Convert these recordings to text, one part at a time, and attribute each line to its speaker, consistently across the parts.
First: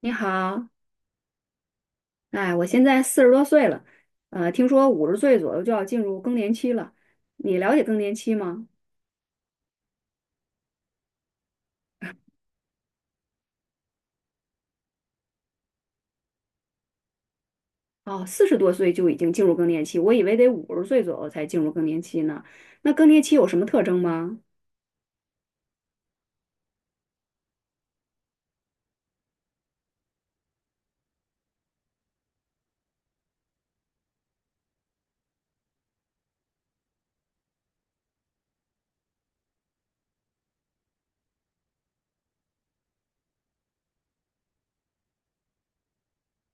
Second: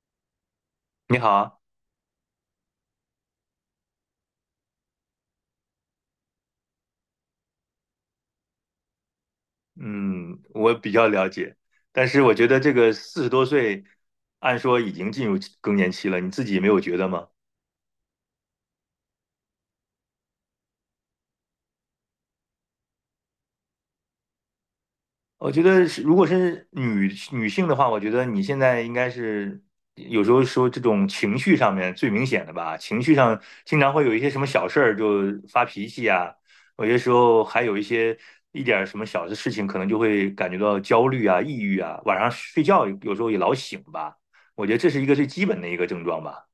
Speaker 1: 你好，
Speaker 2: 你好。
Speaker 1: 哎，我现在四十多岁了，听说五十岁左右就要进入更年期了。你了解更年期吗？
Speaker 2: 嗯，我比较了解，但是我觉得这个四十多岁，按说已经进入更年期了，你自己没有觉得吗？
Speaker 1: 哦，四十多岁就已经进入更年期，我以为得五十岁左右才进入更年期呢。那更年期有什么特征吗？
Speaker 2: 我觉得是，如果是女性的话，我觉得你现在应该是有时候说这种情绪上面最明显的吧。情绪上经常会有一些什么小事儿就发脾气啊，有些时候还有一些一点儿什么小的事情，可能就会感觉到焦虑啊、抑郁啊，晚上睡觉有时候也老醒吧。我觉得这是一个最基本的一个症状吧。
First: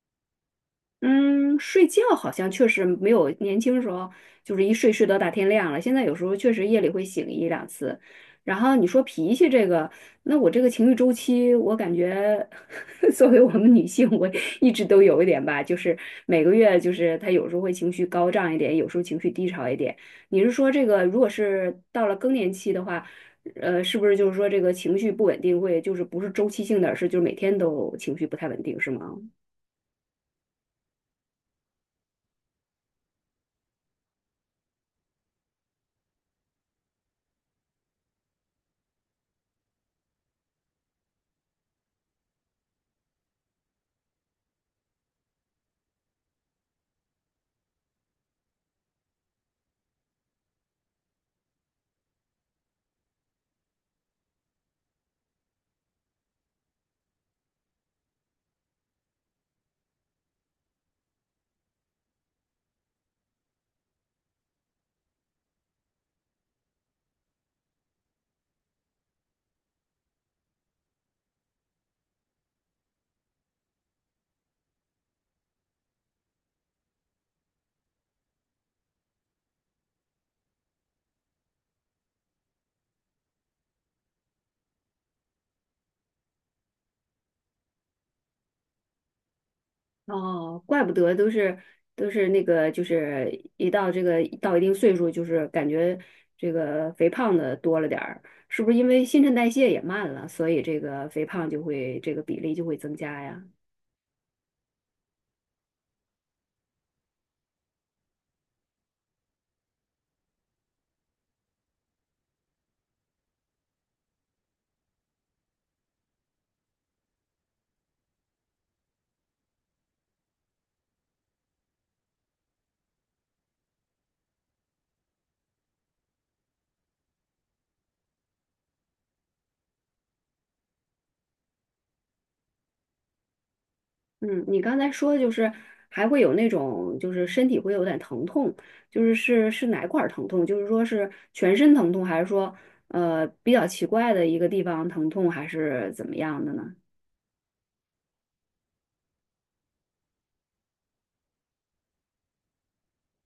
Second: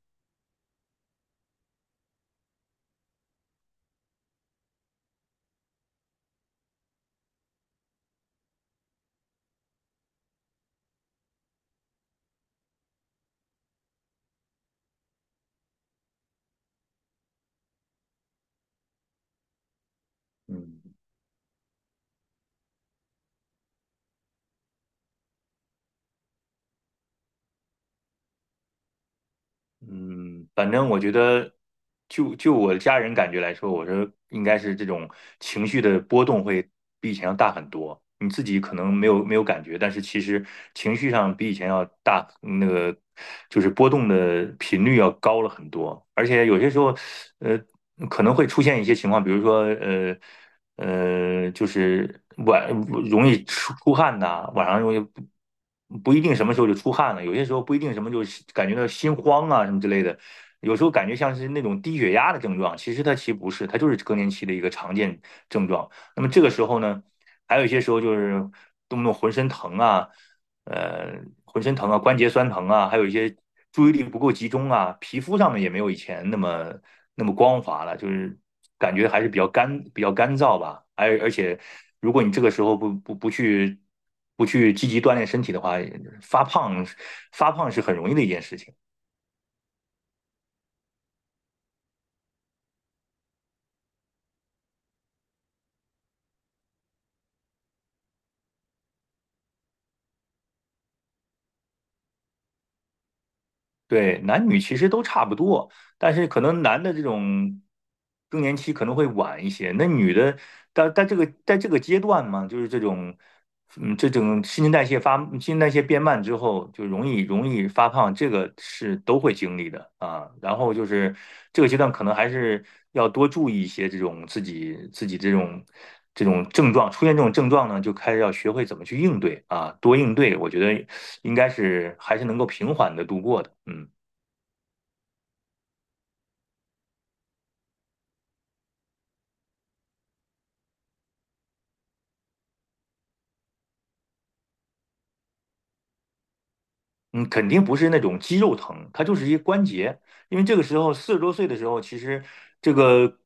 Speaker 1: 嗯，睡觉好像确实没有年轻时候，就是一睡到大天亮了。现在有时候确实夜里会醒一两次。然后你说脾气这个，那我这个情绪周期，我感觉 作为我们女性，我一直都有一点吧，就是每个月就是她有时候会情绪高涨一点，有时候情绪低潮一点。你是说
Speaker 2: 嗯
Speaker 1: 这个，如果是到了更年期的话，是不是就是说这个情绪不稳定会就是不是周期性的，而是就是每天都情绪不太稳定，是吗？
Speaker 2: 嗯，反正我觉得就我家人感觉来说，我说应该是这种情绪的波动会比以前要大很多。你自己可能没有感觉，但是其实情绪上比以前要大，那个就是波动的频率要高了很多。而且有些时候，呃，可能会出现一些情况，比如说，就是晚容易出汗呐，晚上容易不一定什么时候就出汗了，有些时候不一定什么就是感觉到心慌啊什么之类的，有时候感觉像是那种低血压的症状，其实它其实不是，它就是更年期的一个常见症状。那么这个时候呢，还有一些时候就是动不动浑身疼啊，浑身疼啊，关节酸疼啊，还有一些注意力不够集中啊，皮肤上面也没有以前那么那么光滑了，就是感觉还是比较干燥吧。而且，如果你这个时候不去积极锻炼身体的话，发胖发胖是很容易的一件事情。
Speaker 1: 哦，怪不得都是那个，就是一到这个到一定岁数，就是感觉这个肥胖的多了点儿，是不是因为新陈代谢也慢了，所以这个肥胖就会这个比例就会增加呀？
Speaker 2: 对，男女其实都差不多。但是可能男的这种更年期可能会晚一些，那女的，但这个在这个阶段嘛，就是这种，嗯，这种新陈代谢变慢之后，就容易发胖，这个是都会经历的啊。然后就是这个阶段可能还是要多注意一些这种自己这种。这种症状出现这种症状呢，就开始要学会怎么去应对啊，多应对，我觉得应该是还是能够平缓的度过的。嗯。
Speaker 1: 嗯，你刚才说就是还会有那种就是身体会有点疼痛，就是是哪块儿疼痛？就是说是全身疼痛，还是说比较奇怪的一个地方疼痛，还是怎么样的呢？
Speaker 2: 嗯，肯定不是那种肌肉疼，它就是一关节。因为这个时候四十多岁的时候，其实这个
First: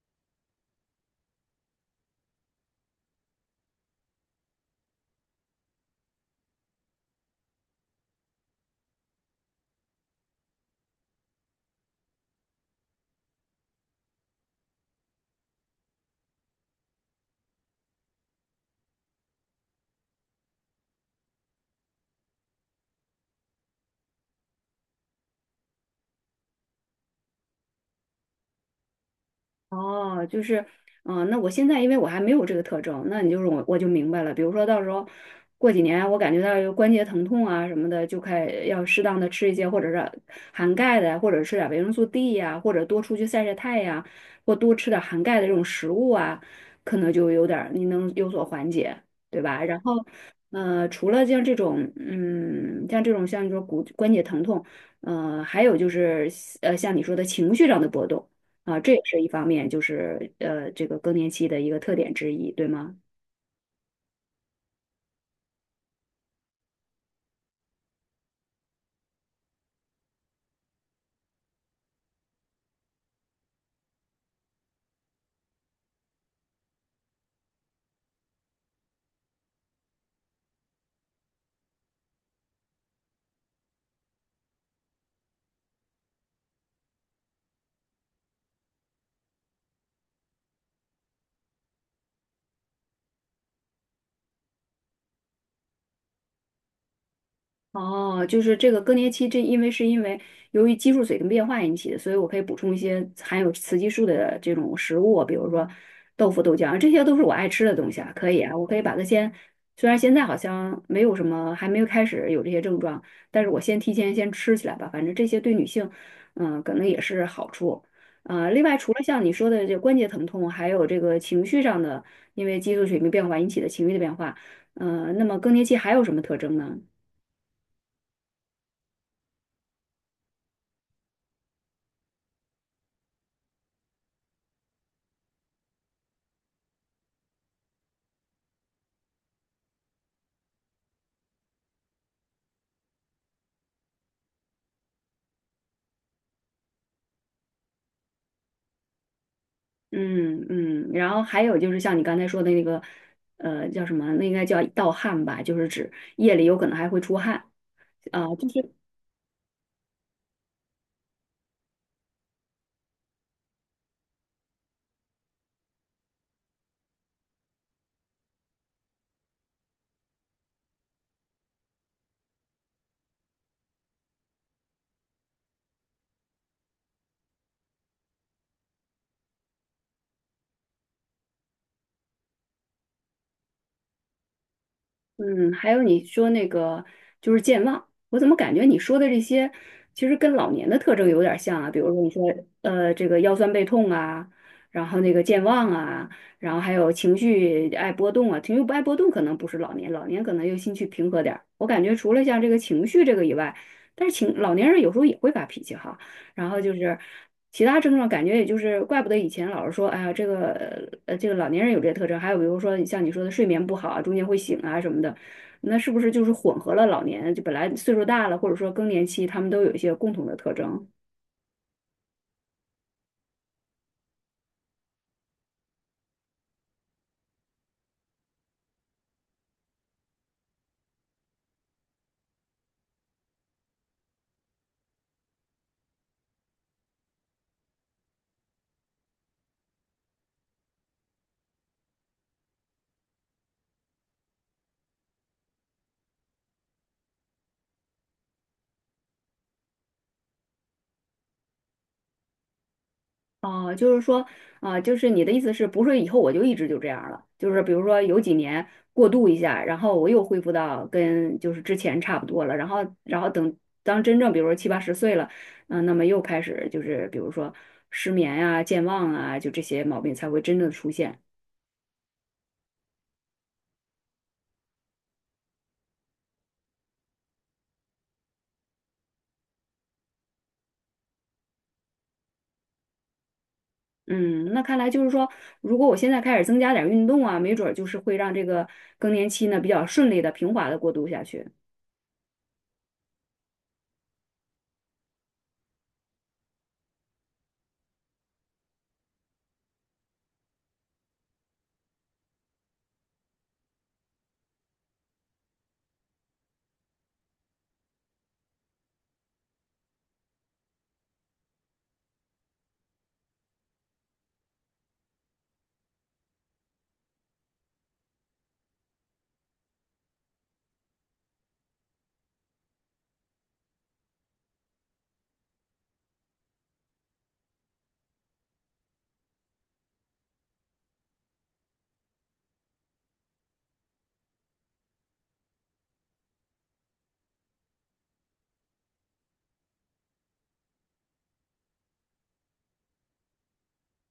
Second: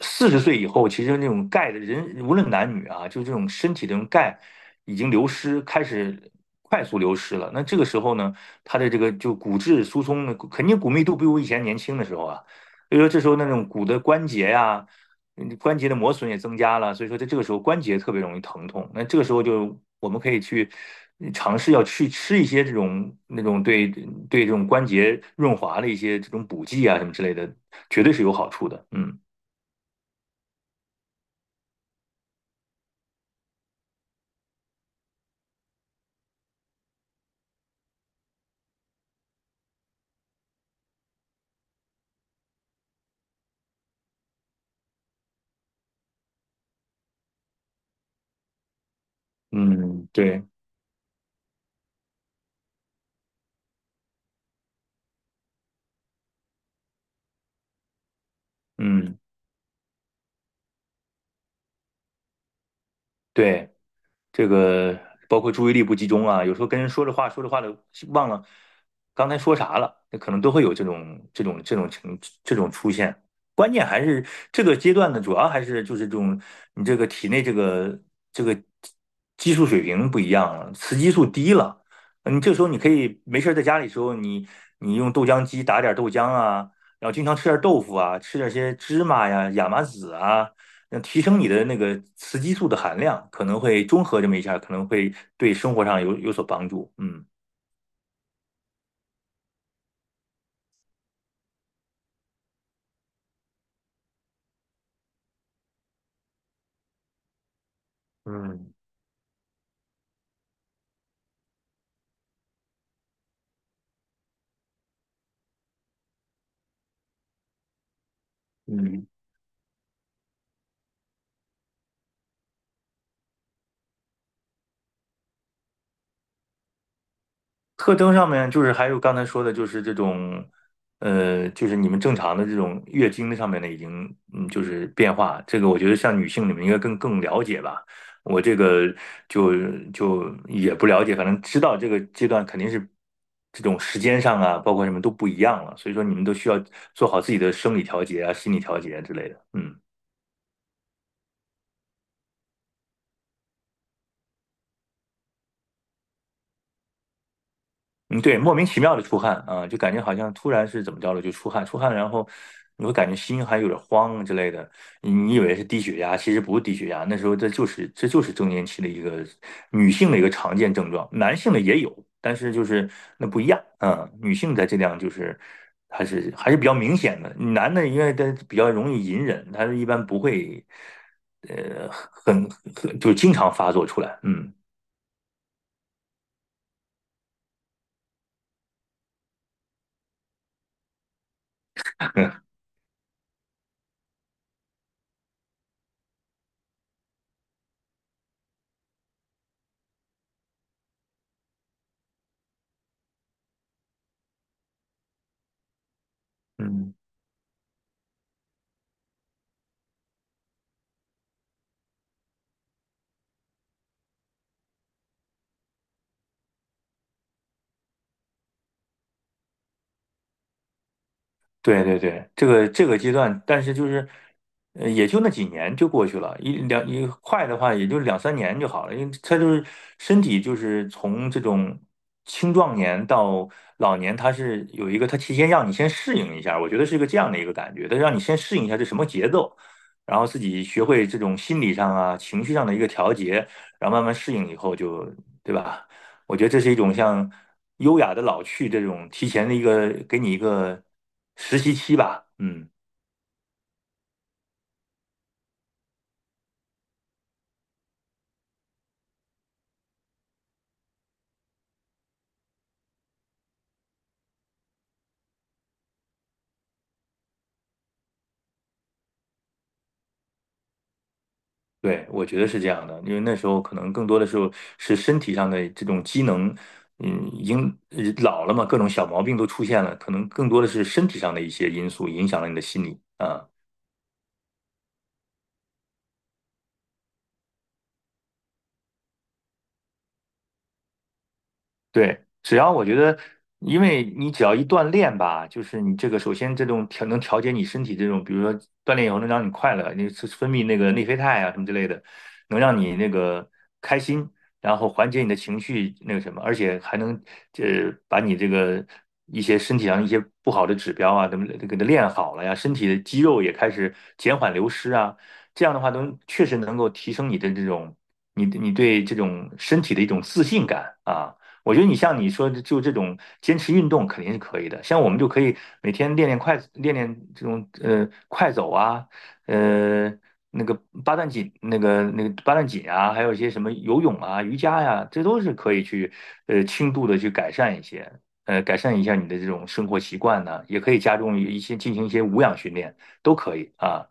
Speaker 2: 四十岁以后，其实那种钙的人，无论男女啊，就这种身体的这种钙已经流失，开始快速流失了。那这个时候呢，它的这个就骨质疏松呢，肯定骨密度不如以前年轻的时候啊。所以说这时候那种骨的关节呀、嗯，关节的磨损也增加了，所以说在这个时候关节特别容易疼痛。那这个时候就我们可以去嗯尝试要去吃一些这种对这种关节润滑的一些这种补剂啊什么之类的，绝对是有好处的。嗯
Speaker 1: 哦，就是，嗯、那我现在因为我还没有这个特征，那你就是我就明白了。比如说到时候过几年，我感觉到有关节疼痛啊什么的，就开要适当的吃一些，或者是含钙的呀，或者吃点维生素 D 呀、或者多出去晒晒太阳，或多吃点含钙的这种食物啊，可能就有点儿你能有所缓解，对吧？然后，
Speaker 2: 嗯，对，
Speaker 1: 除了像这种，嗯，像这种像你说骨关节疼痛，还有就是像你说的情绪上的波动。啊，这也
Speaker 2: 嗯
Speaker 1: 是一方面，就是这个更年期的一个特点之一，对吗？
Speaker 2: 对。这个包括注意力不集中啊，有时候跟人说着话，说着话的忘了刚才说啥了，那可能都会有这种出现。关键还是这个阶段呢，主要还是就是这种你这个体内这个激素水平不一样了，雌激素低了，你这时候你可以没事儿在家里的时候，你用豆浆机打点豆浆啊，然后经常吃点豆腐啊，吃点些芝麻呀、亚麻籽啊。那提升你的那个雌激素的含量，可能会综合这么一下，可能会对生活上有所帮助。嗯
Speaker 1: 哦，就是这个更年期，这因为是因为由于激素水平变化引起的，所以我可以补充一些含有雌激素的这种食物，比如说豆腐、豆浆，这些都是我爱吃的东西啊，可以啊，我
Speaker 2: 嗯
Speaker 1: 可以把它先，虽然现在好像没有什么，还没有开始有这些症状，但是我先提前先吃起来吧，反正这些对女性，嗯，可能也是好处。另外除了
Speaker 2: 嗯，
Speaker 1: 像你说的这关节疼痛，还有这个情绪上的，因为激素水平变化引起的情绪的变化，那么更年期还有什么特征呢？
Speaker 2: 特征上面就是还有刚才说的，就是这种，就是你们正常的这种月经的上面的已经嗯，就是变化。这个我觉得像女性你们应该更了解吧。我这个就就也不了解，反正知道这个阶段肯定是这种时间上啊，包括什么都不一样了。所以说你们都需要做好自己的生理调节啊、心理调节啊之类的。嗯。
Speaker 1: 嗯嗯，然后还有就是像你刚才说的那个，叫什么？那应该叫盗汗吧，就是指夜里有可能还会出汗
Speaker 2: 嗯，
Speaker 1: 啊，
Speaker 2: 对，
Speaker 1: 就
Speaker 2: 莫名
Speaker 1: 是
Speaker 2: 其妙的出汗啊，就感觉好像突然是怎么着了就出汗，出汗，然后你会感觉心还有点慌之类的，你以为是低血压，其实不是低血压，那时候这就是更年期的一个女性的一个常见症状，男性的也有，但是就是那不一样。嗯，女性在这样就是还是比较明显的，男的因为他比较容易隐忍，他一般不会呃很很就经常发作出来。嗯
Speaker 1: 嗯，还有你说那个就是健忘，我怎么感觉你说的这些其实跟老年的特征有点像啊？比如说你 说这个腰酸背痛啊，然后那个健忘啊，然后还有情绪爱波动啊，情绪不爱波动可能不是老年，老年可能又心绪平和点儿。我感觉除了像这个情绪这个以外，但是情老年人有时候也会发脾气哈，然后就
Speaker 2: 嗯。
Speaker 1: 是。其他症状感觉也就是，怪不得以前老是说，哎呀，这个这个老年人有这些特征，还有比如说像你说的睡眠不好啊，中间会醒啊什么的，那是不是就是混合了老年，就本来岁数大了，或者说更年期，他们都有一些共同的特征？
Speaker 2: 对对对，这个阶段，但是就是，也就那几年就过去了，一两一快的话也就两三年就好了，因为他就是身体就是从这种青壮年到老年，他是有一个他提前让你先适应一下，我觉得是一个这样的一个感觉，他让你先适应一下这什么节奏，然后自己学会这种心理上啊、情绪上的一个调节，然后慢慢适应以后就，对吧？我觉得这是一种像优雅的老去这种提前的一个给你一个实习期吧。嗯，
Speaker 1: 哦，就是说，啊、就是你的意思是不是以后我就一直就这样了？就是比如说有几年过渡一下，然后我又恢复到跟就是之前差不多了，然后然后等当真正比如说七八十岁了，嗯、那么又开始就是比如说失眠啊、健忘啊，就这些毛病才会真正的出现。
Speaker 2: 对，我觉得是这样的，因为那时候可能更多的时候是身体上的这种机能，嗯，已经老了嘛，各种小毛病都出现了，可能更多的是身体上的一些因素影响了你的心理啊。
Speaker 1: 嗯，那看来就是说，如果我现在开始增加点儿运动啊，没准儿就是会让这个更年期呢比较顺利的、平滑的过渡下去。
Speaker 2: 对，只要我觉得，因为你只要一锻炼吧，就是你这个首先这种调节你身体这种，比如说锻炼以后能让你快乐，你是分泌那个内啡肽啊什么之类的，能让你那个开心，然后缓解你的情绪那个什么，而且还能把你这个一些身体上一些不好的指标啊，怎么给它练好了呀，身体的肌肉也开始减缓流失啊，这样的话能确实能够提升你的这种你对这种身体的一种自信感啊。我觉得你像你说的，就这种坚持运动肯定是可以的。像我们就可以每天练练这种快走啊，呃那个八段锦，那个八段锦啊，还有一些什么游泳啊、瑜伽呀、这都是可以去轻度的去改善一些，呃改善一下你的这种生活习惯呢、也可以加重一些进行一些无氧训练，都可以啊。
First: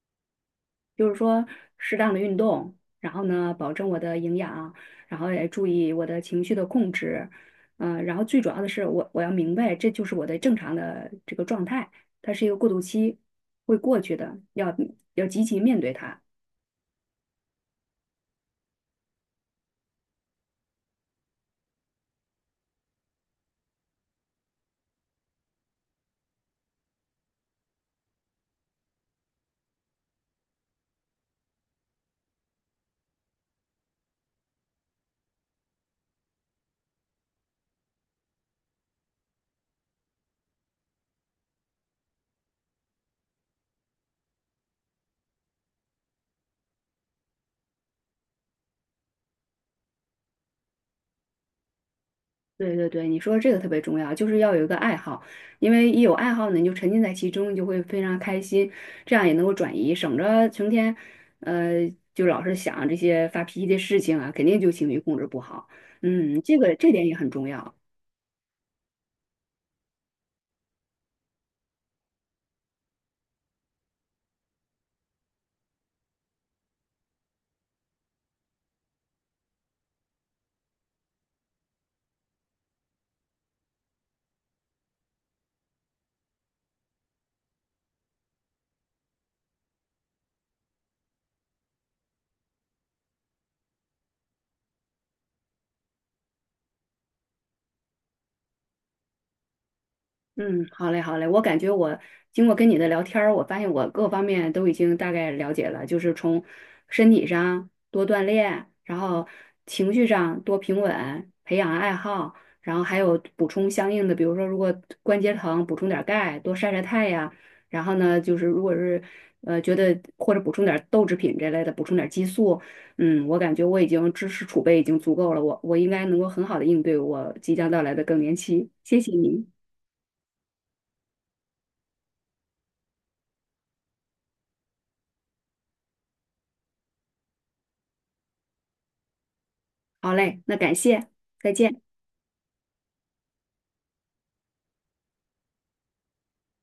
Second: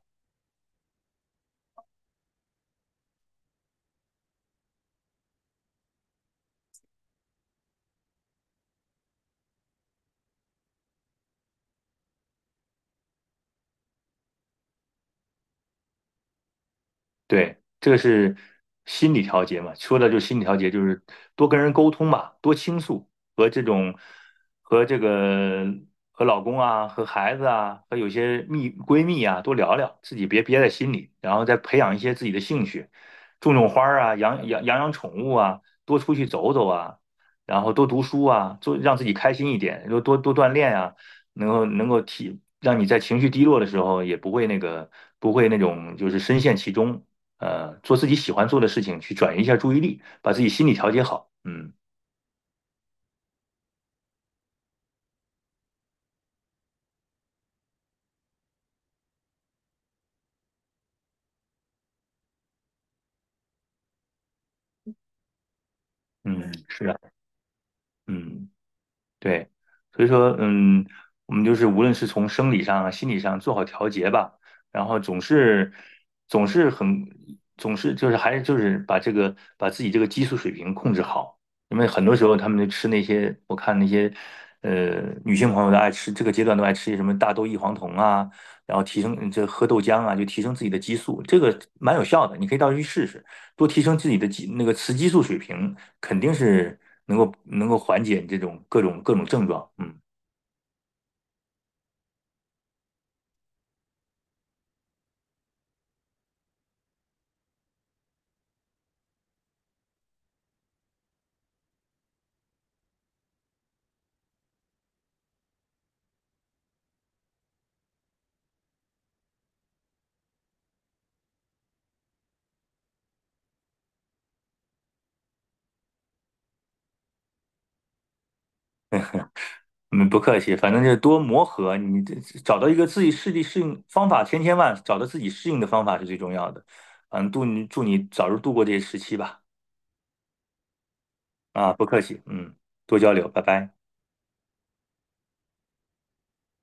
Speaker 1: 就是说适当的运动，然后呢，保证我的营养，然后也注意我的情绪的控制，嗯、然后最主要的是我要明白这就是我的正常的这个状态，它是一个过渡期，会过去的，要积极面对它。
Speaker 2: 对，这个是心理调节嘛，说的就是心理调节，就是多跟人沟通嘛，多倾诉，和这种和这个和老公啊，和孩子啊，和有些蜜闺蜜啊，多聊聊，自己别憋在心里，然后再培养一些自己的兴趣，种种花儿啊，养养宠物啊，多出去走走啊，然后多读书啊，做让自己开心一点，多锻炼啊，能够能够提。让你在情绪低落的时候也不会那个，不会那种就是深陷其中，做自己喜欢做的事情，去转移一下注意力，把自己心理调节好。嗯
Speaker 1: 对对对，你说这个特别重要，就是要有一个爱好，因为一有爱好呢，你就沉浸在其中，你就会非常开心，这样也能够转移，省着成天，呃，就老是想这些发脾气的事情啊，肯定就情绪控制不好。嗯，这
Speaker 2: 嗯
Speaker 1: 个
Speaker 2: 是
Speaker 1: 这
Speaker 2: 的。
Speaker 1: 点也很重要。
Speaker 2: 嗯。对，所以说，嗯，我们就是无论是从生理上啊、心理上做好调节吧，然后总是很总是就是还是把这个把自己这个激素水平控制好，因为很多时候他们就吃那些我看那些女性朋友都爱吃，这个阶段都爱吃一些什么大豆异黄酮啊，然后提升这喝豆浆啊，就提升自己的激素，这个蛮有效的，你可以到时候去试试。多提升自己的激那个雌激素水平，肯定是能够缓解你这种各种症状。嗯，
Speaker 1: 嗯，好嘞，好嘞。我感觉我经过跟你的聊天儿，我发现我各方面都已经大概了解了，就是从身体上多锻炼，然后情绪上多平稳，培养爱好，然后还有补充相应的，比如说如果关节疼，补充点儿钙，多晒晒太阳。然后呢，就是如果是觉得或者补充点儿豆制品这类的，补充点儿激素。嗯，我感觉我已经知识储备已经足够了，我应该能够很好的应对我即将到来的更年期。谢谢您。
Speaker 2: 嗯，不客气，反正就是多磨合，你这找到一个自己适地适应方法，千千万找到自己适应的方法是最重要的。嗯，祝你早日度过这些时期吧。
Speaker 1: 好嘞，那感谢，再
Speaker 2: 啊，
Speaker 1: 见。
Speaker 2: 不客气，嗯，多交流，拜拜。